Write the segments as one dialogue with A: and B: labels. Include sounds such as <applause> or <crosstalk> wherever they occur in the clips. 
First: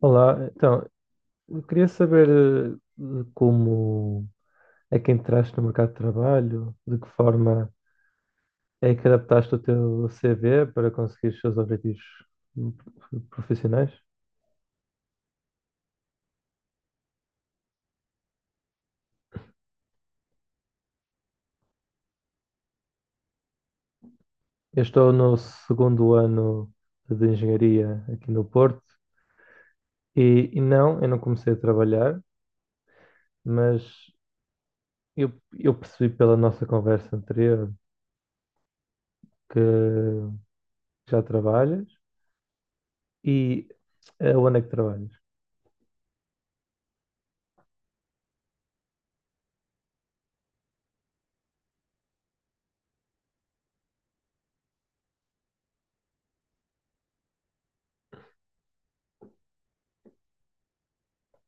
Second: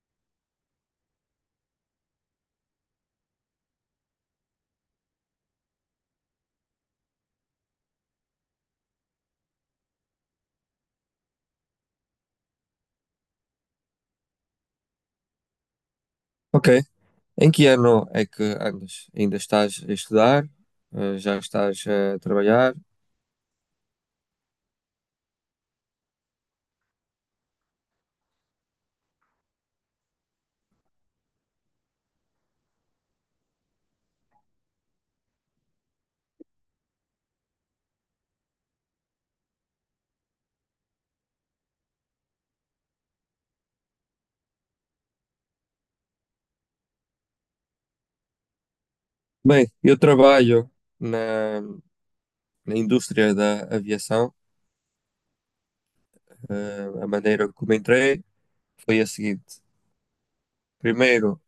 A: Olá, então, eu queria saber de como é que entraste no mercado de trabalho, de que forma é que adaptaste o teu CV para conseguir os seus objetivos hum, profissionais.
B: Ok. Em que ano é que andas? Ainda estás a estudar? Já estás a trabalhar?
A: Eu estou no segundo ano de engenharia aqui no Porto e não, eu não comecei a trabalhar, mas eu, eu percebi pela nossa conversa anterior que já trabalhas e onde é que trabalhas?
B: Bem, eu trabalho na, na indústria da aviação. A maneira como entrei foi a seguinte: primeiro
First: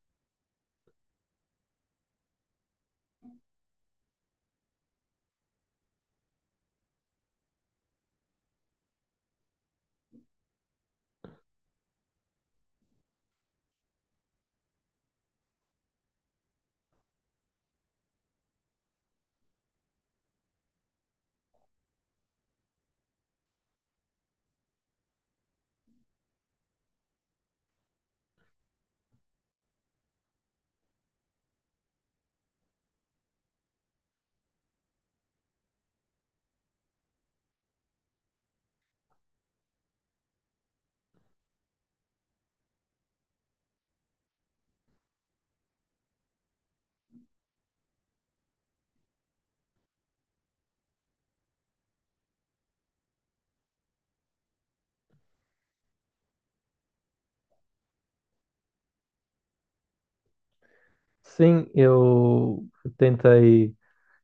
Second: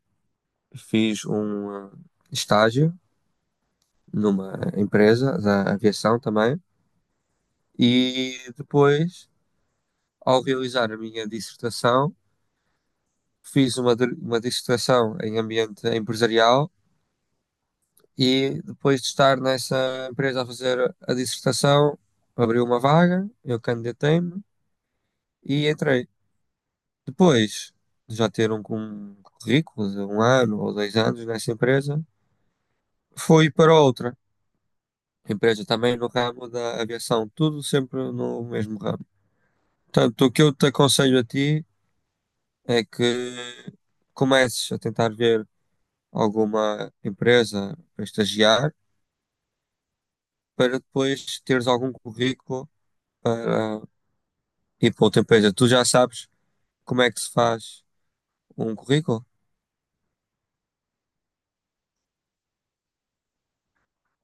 B: fiz um estágio numa empresa da aviação também, e depois, ao realizar a minha dissertação, fiz uma dissertação em ambiente empresarial. E depois de estar nessa empresa a fazer a dissertação, abriu uma vaga, eu candidatei-me e entrei. Depois de já ter um currículo de um ano ou dois anos nessa empresa, fui para outra empresa também no ramo da aviação, tudo sempre no mesmo ramo. Portanto, o que eu te aconselho a ti é que comeces a tentar ver alguma empresa para estagiar, para depois teres algum currículo para. E para o tempo extra, tu já sabes como é que se faz um currículo?
A: Sim, eu tentei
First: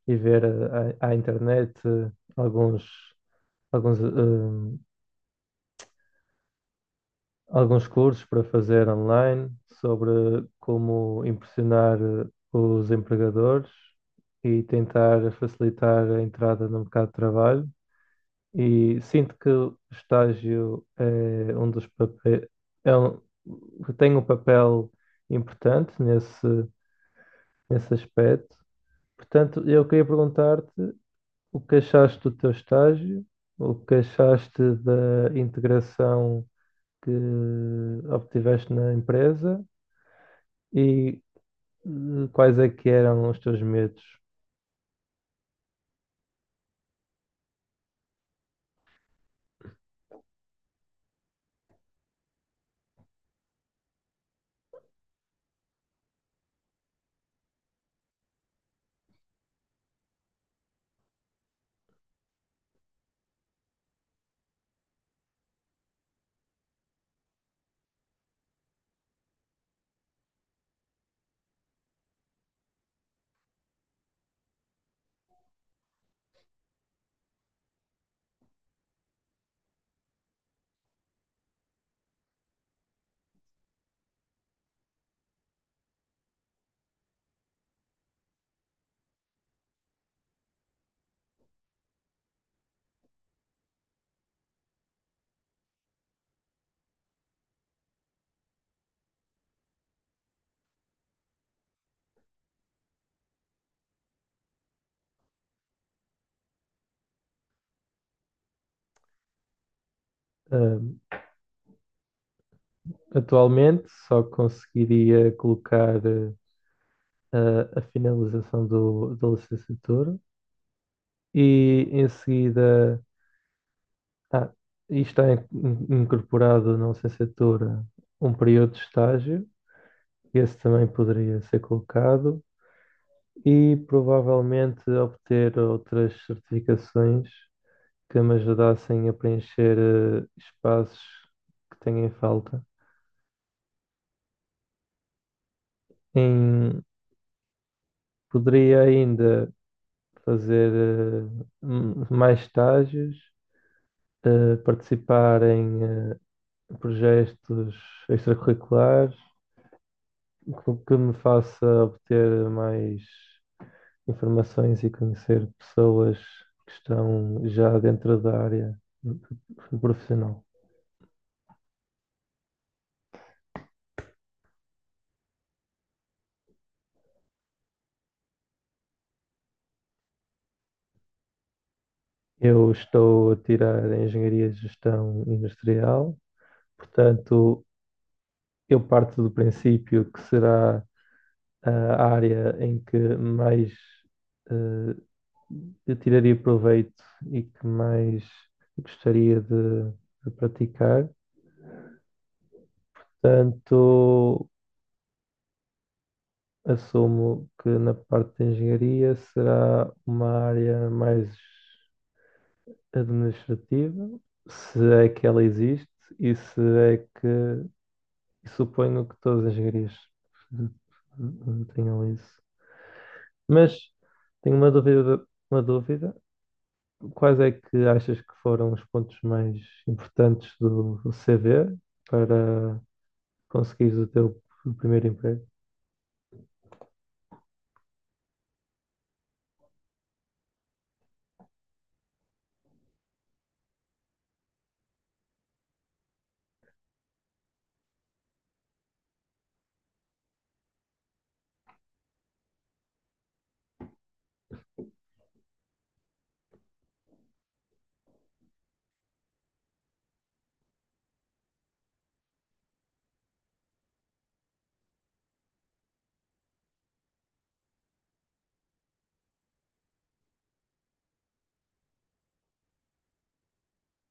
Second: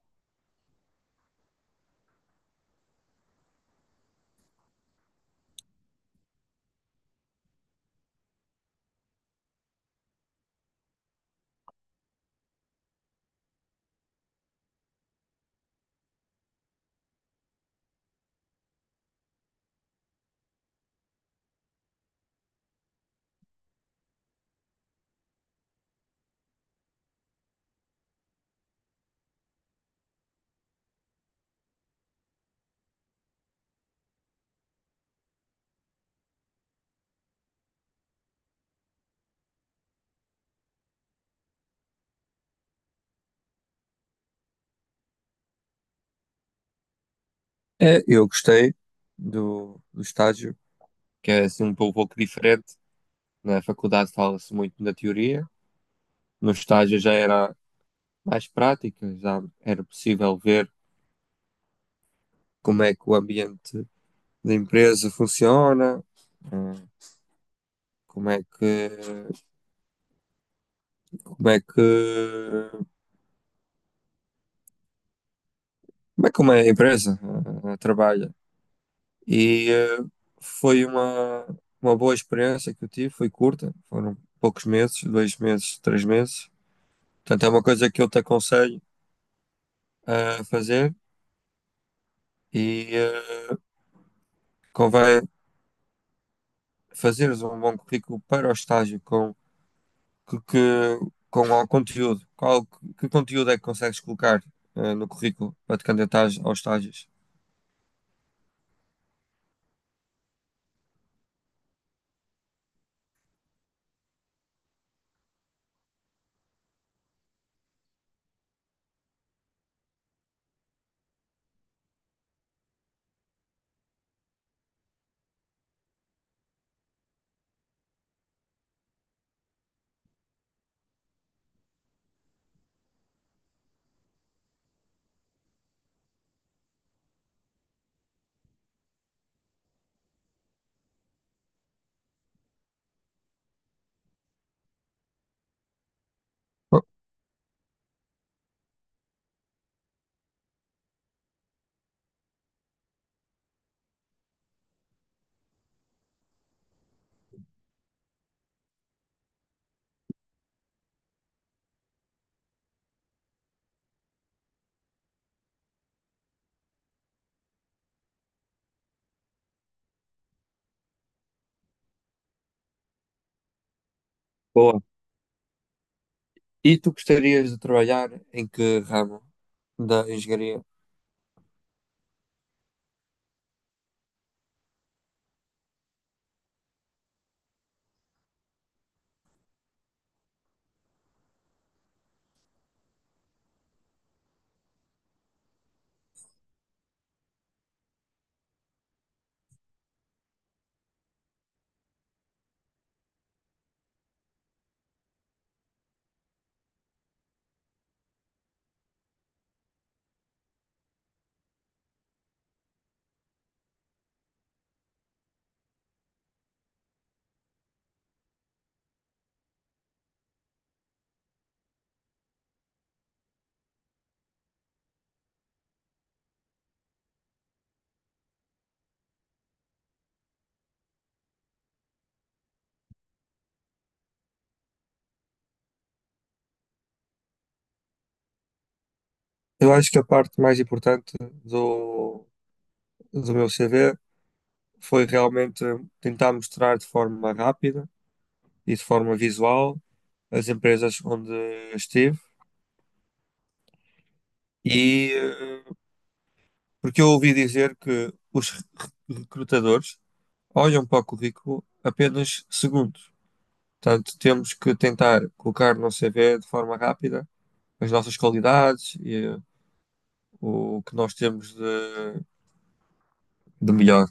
A: ir ver à internet alguns, alguns, eh, alguns cursos para fazer online sobre como impressionar os empregadores e tentar facilitar a entrada no mercado de trabalho. E sinto que o estágio é um dos papéis, é um, tem um papel importante nesse aspecto. Portanto, eu queria perguntar-te: o que achaste do teu estágio? O que achaste da integração que obtiveste na empresa? E quais é que eram os teus medos?
B: É, eu gostei do estágio, que é assim um pouco, pouco diferente. Na faculdade fala-se muito da teoria, no estágio já era mais prática, já era possível ver como é que o ambiente da empresa funciona, eh, como é que, como é que, como é que uma empresa trabalha. E foi uma boa experiência que eu tive, foi curta, foram poucos meses, dois meses, três meses. Portanto, é uma coisa que eu te aconselho a fazer e convém fazeres um bom currículo para o estágio com que com o conteúdo. Qual que conteúdo é que consegues colocar no currículo para te candidatares aos estágios?
A: Ah, atualmente só conseguiria colocar a finalização da licenciatura e, em seguida, ah, está incorporado na licenciatura um período de estágio, esse também poderia ser colocado, e provavelmente obter outras certificações que me ajudassem a preencher espaços que tenho em falta. Em-
B: Bo-
A: Poderia ainda fazer mais estágios, participar em projetos extracurriculares que me faça obter mais informações e conhecer pessoas que estão já dentro da área profissional.
B: Boa. E tu gostarias de trabalhar em que ramo da engenharia?
A: Eu estou a tirar a Engenharia de Gestão Industrial, portanto, eu parto do princípio que será a área em que mais eh, eu tiraria proveito e que mais gostaria de praticar. Portanto, assumo que na parte de engenharia será uma área mais administrativa, se é que ela existe e se é que... E suponho que todas as galerias tenham isso. Mas tenho uma dúvida, uma dúvida. Quais é que achas que foram os pontos mais importantes do CV para conseguires o teu primeiro emprego?
B: Eu acho que a parte mais importante do, do meu CV foi realmente tentar mostrar de forma rápida e de forma visual as empresas onde estive. E porque eu ouvi dizer que os recrutadores olham para o currículo apenas segundos. Portanto, temos que tentar colocar no CV de forma rápida as nossas qualidades e o que nós temos de melhor.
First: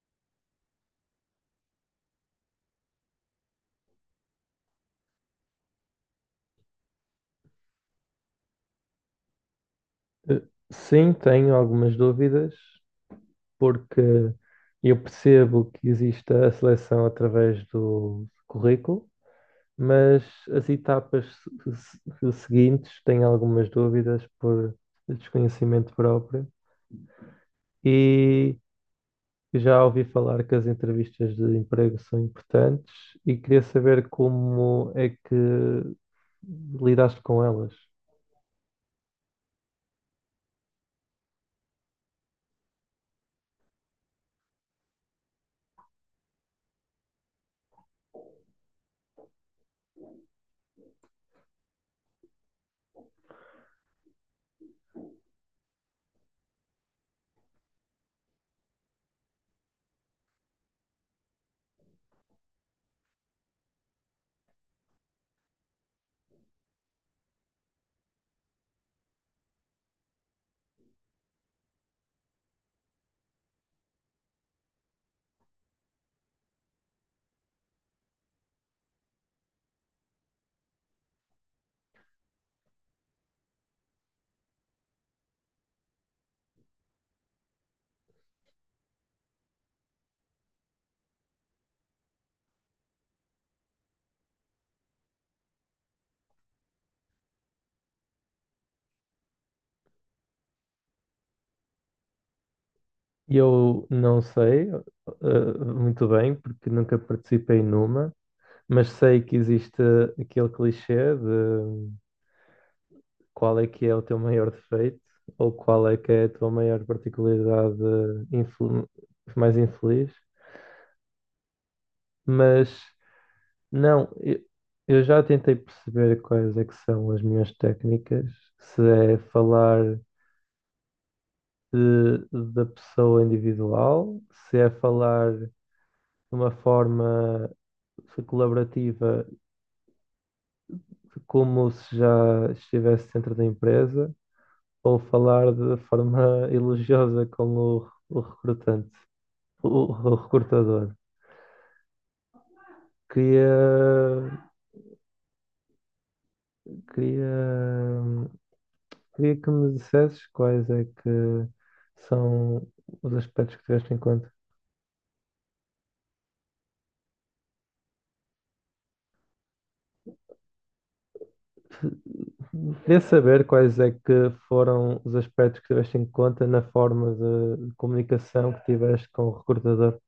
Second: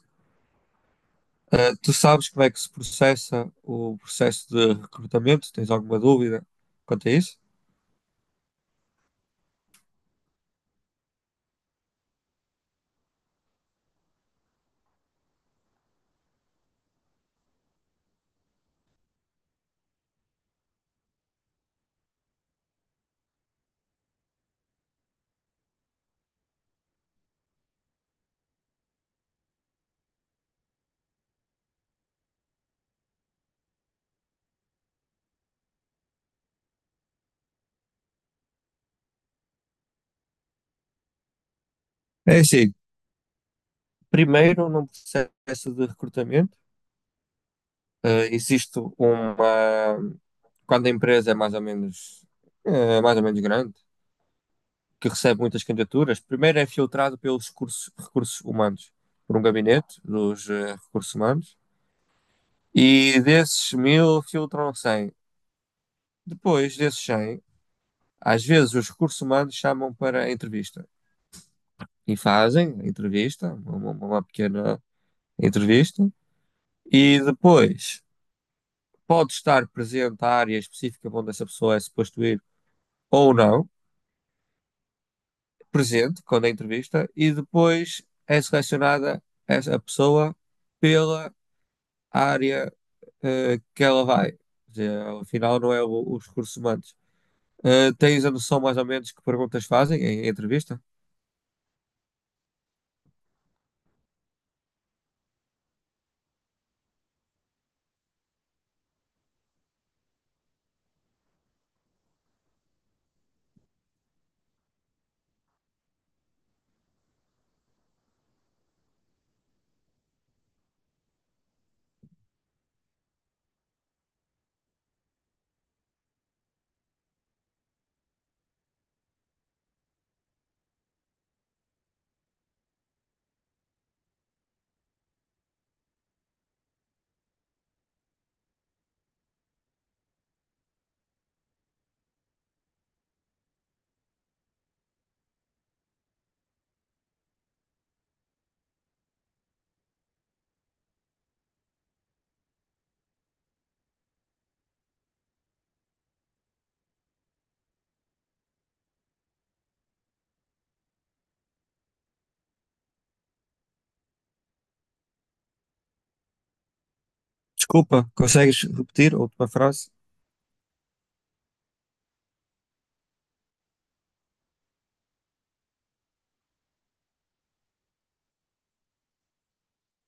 B: Tu sabes como é que se processa o processo de recrutamento? Tens alguma dúvida quanto a isso?
A: Eh, Sim, tenho algumas dúvidas, porque eu percebo que existe a seleção através do currículo, mas as etapas seguintes têm algumas dúvidas por desconhecimento próprio, e já ouvi falar que as entrevistas de emprego são importantes e queria saber como é que lidaste com elas.
B: É assim, primeiro num processo de recrutamento, existe uma. Quando a empresa é mais ou menos, é mais ou menos grande, que recebe muitas candidaturas, primeiro é filtrado pelos recursos humanos, por um gabinete dos recursos humanos, e desses mil filtram 100. Depois desses 100, às vezes os recursos humanos chamam para a entrevista. E fazem a entrevista, uma pequena entrevista, e depois pode estar presente a área específica onde essa pessoa é suposto ir ou não, presente quando é entrevista, e depois é selecionada essa pessoa pela área que ela vai. Quer dizer, afinal, não é os recursos humanos. Tens a noção mais ou menos que perguntas fazem em em entrevista?
A: Eu não sei, muito bem, porque nunca participei numa, mas sei que existe aquele clichê de qual é que é o teu maior defeito ou qual é que é a tua maior particularidade infel- mais infeliz, mas não, eu já tentei perceber quais é que são as minhas técnicas, se é falar da pessoa individual, se é falar de uma forma colaborativa como se já estivesse dentro da empresa, ou falar de forma <laughs> elogiosa com o recrutante, o recrutador. Queria, queria, Queria que me dissesses quais é que são os aspectos que tiveste em conta.
B: Desculpa, consegues repetir a última frase?
A: Queria saber quais é que foram os aspectos que tiveste em conta na forma de comunicação que tiveste com o recrutador.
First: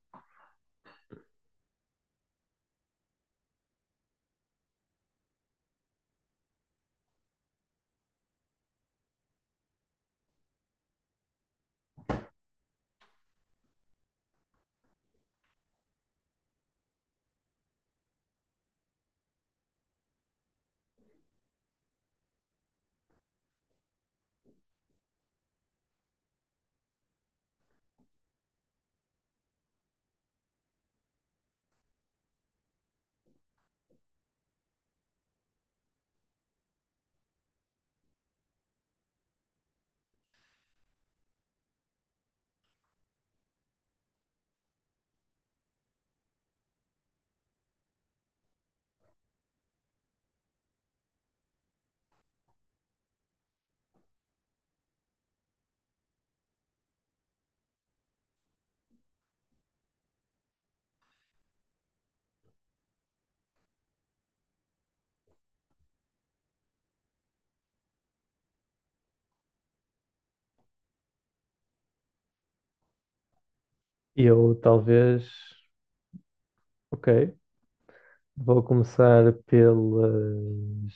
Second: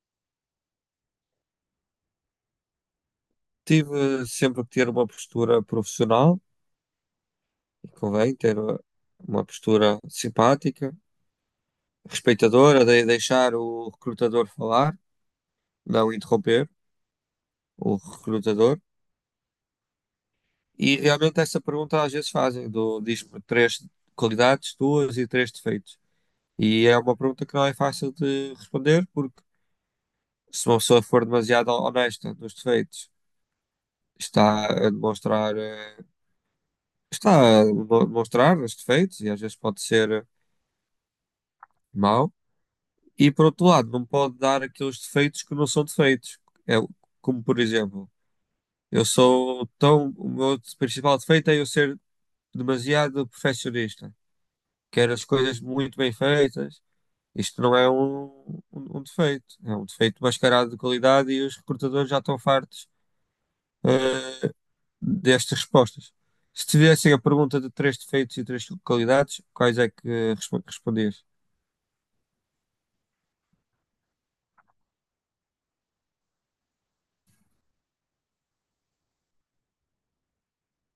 B: Tive sempre que ter uma postura profissional. Convém ter uma postura simpática, respeitadora, de deixar o recrutador falar, não interromper o recrutador. E realmente essa pergunta às vezes fazem, do diz-me três qualidades tuas e três defeitos. E é uma pergunta que não é fácil de responder, porque se uma pessoa for demasiado honesta nos defeitos, está a demonstrar, está a demonstrar os defeitos e às vezes pode ser mau. E por outro lado, não pode dar aqueles defeitos que não são defeitos. É, como por exemplo, eu sou tão. O meu principal defeito é eu ser demasiado perfeccionista. Quero as coisas muito bem feitas. Isto não é um defeito. É um defeito mascarado de qualidade e os recrutadores já estão fartos, eh, destas respostas. Se tivessem a pergunta de três defeitos e três qualidades, quais é que respondias?
A: E eu talvez, ok, vou começar pelas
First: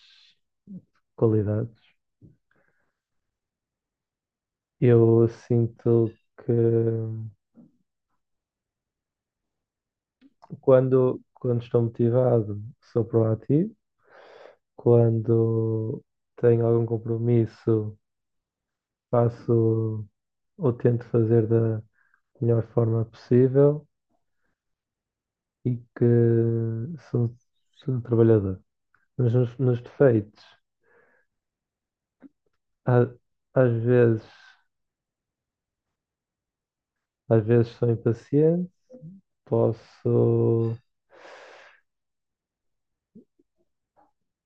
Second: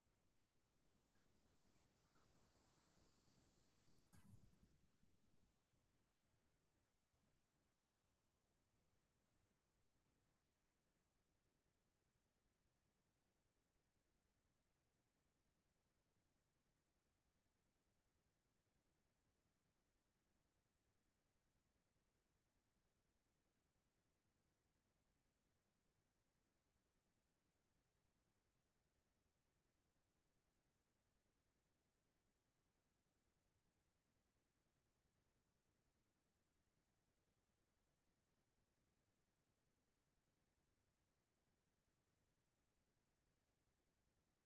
A: qualidades. Eu sinto que quando estou motivado, sou proativo. Quando tenho algum compromisso, faço ou tento fazer da melhor forma possível e que sou, sou um trabalhador. Mas nos defeitos, a- às vezes, às vezes sou impaciente, posso.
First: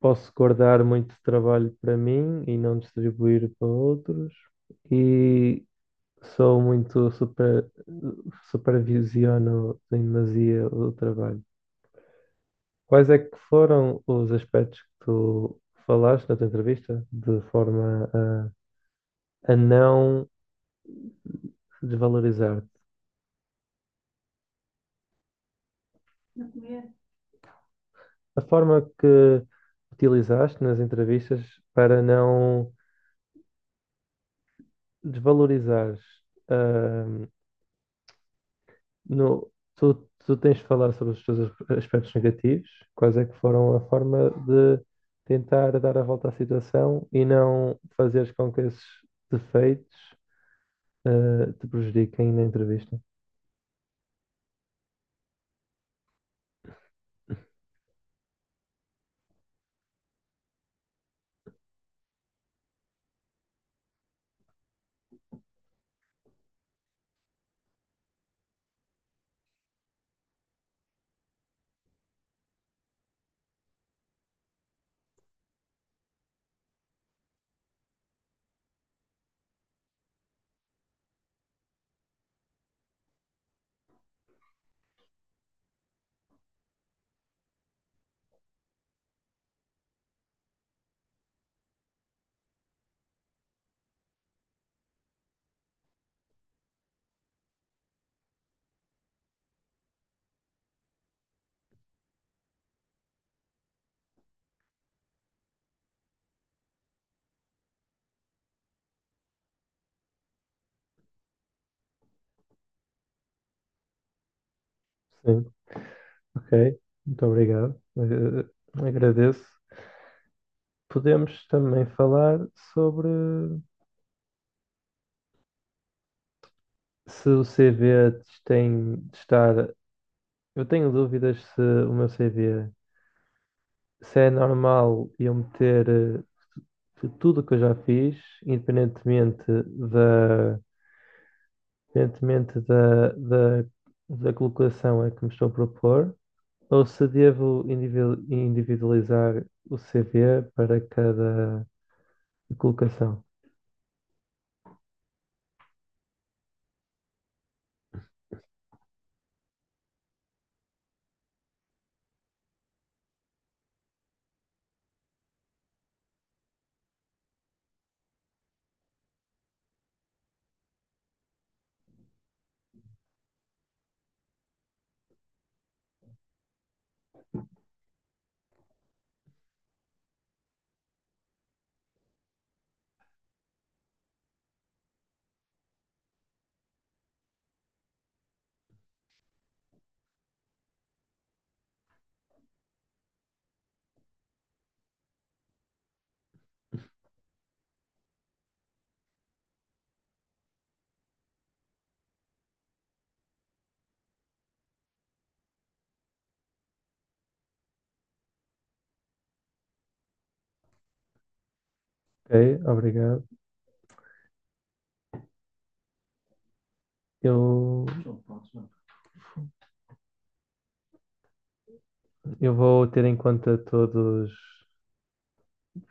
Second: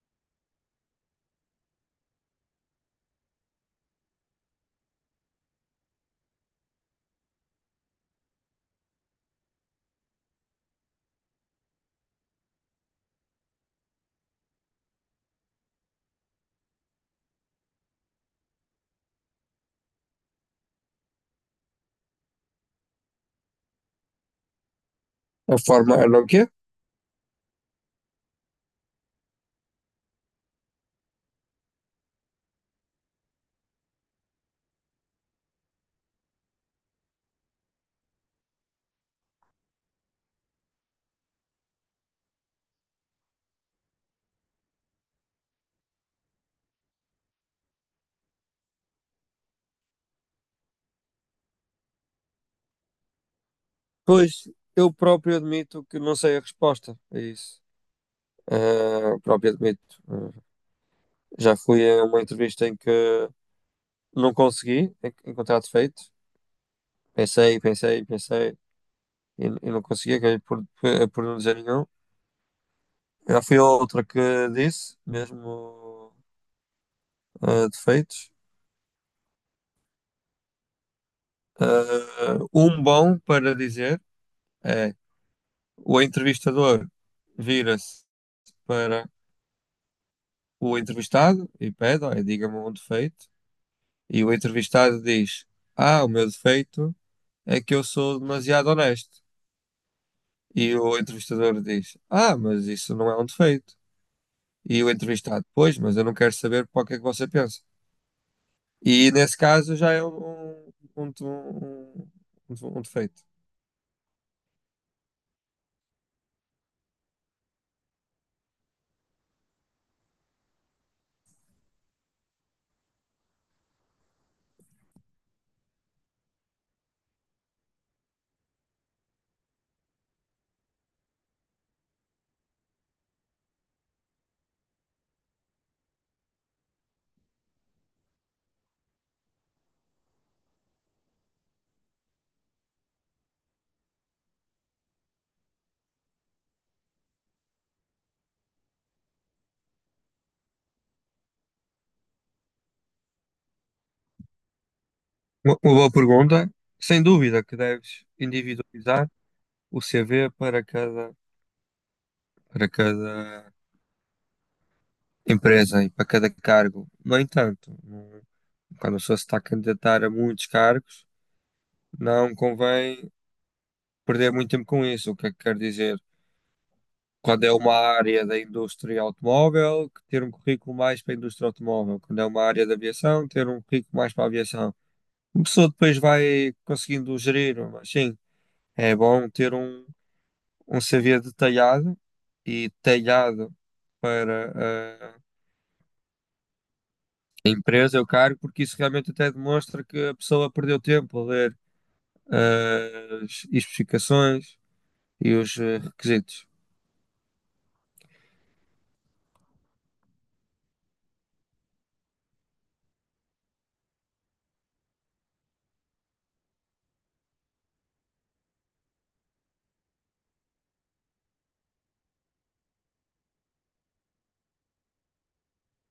A: posso guardar muito trabalho para mim e não distribuir para outros. E sou muito super, supervisiono em demasia o trabalho. Quais é que foram os aspectos que tu falaste na tua entrevista de forma a não desvalorizar-te?
B: A forma, a não quê?
A: A forma que utilizaste nas entrevistas para não desvalorizares ah... No, tu tens de falar sobre os teus aspectos negativos, quais é que foram a forma de tentar dar a volta à situação e não fazeres com que esses defeitos te prejudiquem na entrevista.
B: Pois, eu próprio admito que não sei a resposta a isso. Ah, próprio admito. Ah, já fui a uma entrevista em que não consegui encontrar defeito. Pensei, pensei, pensei e não consegui, acabei por não dizer nenhum. Já fui a outra que disse, mesmo ah, defeitos. Ah, um bom para dizer é o entrevistador vira-se para o entrevistado e pede, olha, diga-me um defeito. E o entrevistado diz: Ah, o meu defeito é que eu sou demasiado honesto. E o entrevistador diz: Ah, mas isso não é um defeito. E o entrevistado: Pois, mas eu não quero saber para o que é que você pensa. E nesse caso já é um, um, um defeito.
A: Sim, ok, muito obrigado. Agradeço. Podemos também falar sobre se o CV te tem de estar. Eu tenho dúvidas se o meu CV se é normal eu meter de tudo o que eu já fiz, independentemente independentemente da colocação a que me estou a propor, ou se devo individualizar o CV para cada colocação.
B: Uma boa pergunta. Sem dúvida que deves individualizar o CV para cada empresa e para cada cargo. No entanto, não- quando a pessoa se está a candidatar a muitos cargos, não convém perder muito tempo com isso. O que é que quer dizer? Quando é uma área da indústria automóvel, que ter um currículo mais para a indústria automóvel. Quando é uma área da aviação, ter um currículo mais para a aviação. A pessoa depois vai conseguindo gerir, mas sim, é bom ter um CV detalhado e detalhado para a empresa, o cargo, porque isso realmente até demonstra que a pessoa perdeu tempo a ler as especificações e os requisitos.
A: Ok, obrigado. Eu, eu vou ter em conta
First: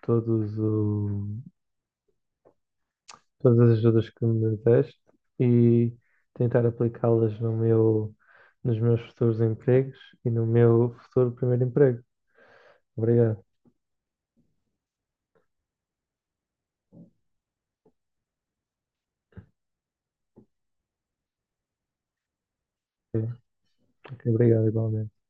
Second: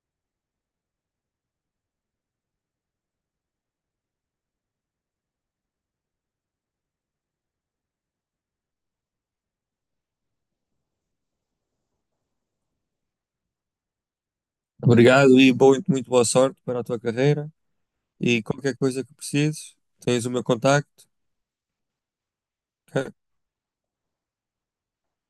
A: todos o, todas as ajudas que me deste e tentar aplicá-las no meu, nos meus futuros empregos e no meu futuro primeiro emprego. Obrigado.
B: Obrigado e boa, muito boa sorte para a tua carreira. E qualquer coisa que precises, tens o meu contacto. Ok?
A: Ok, obrigado, igualmente.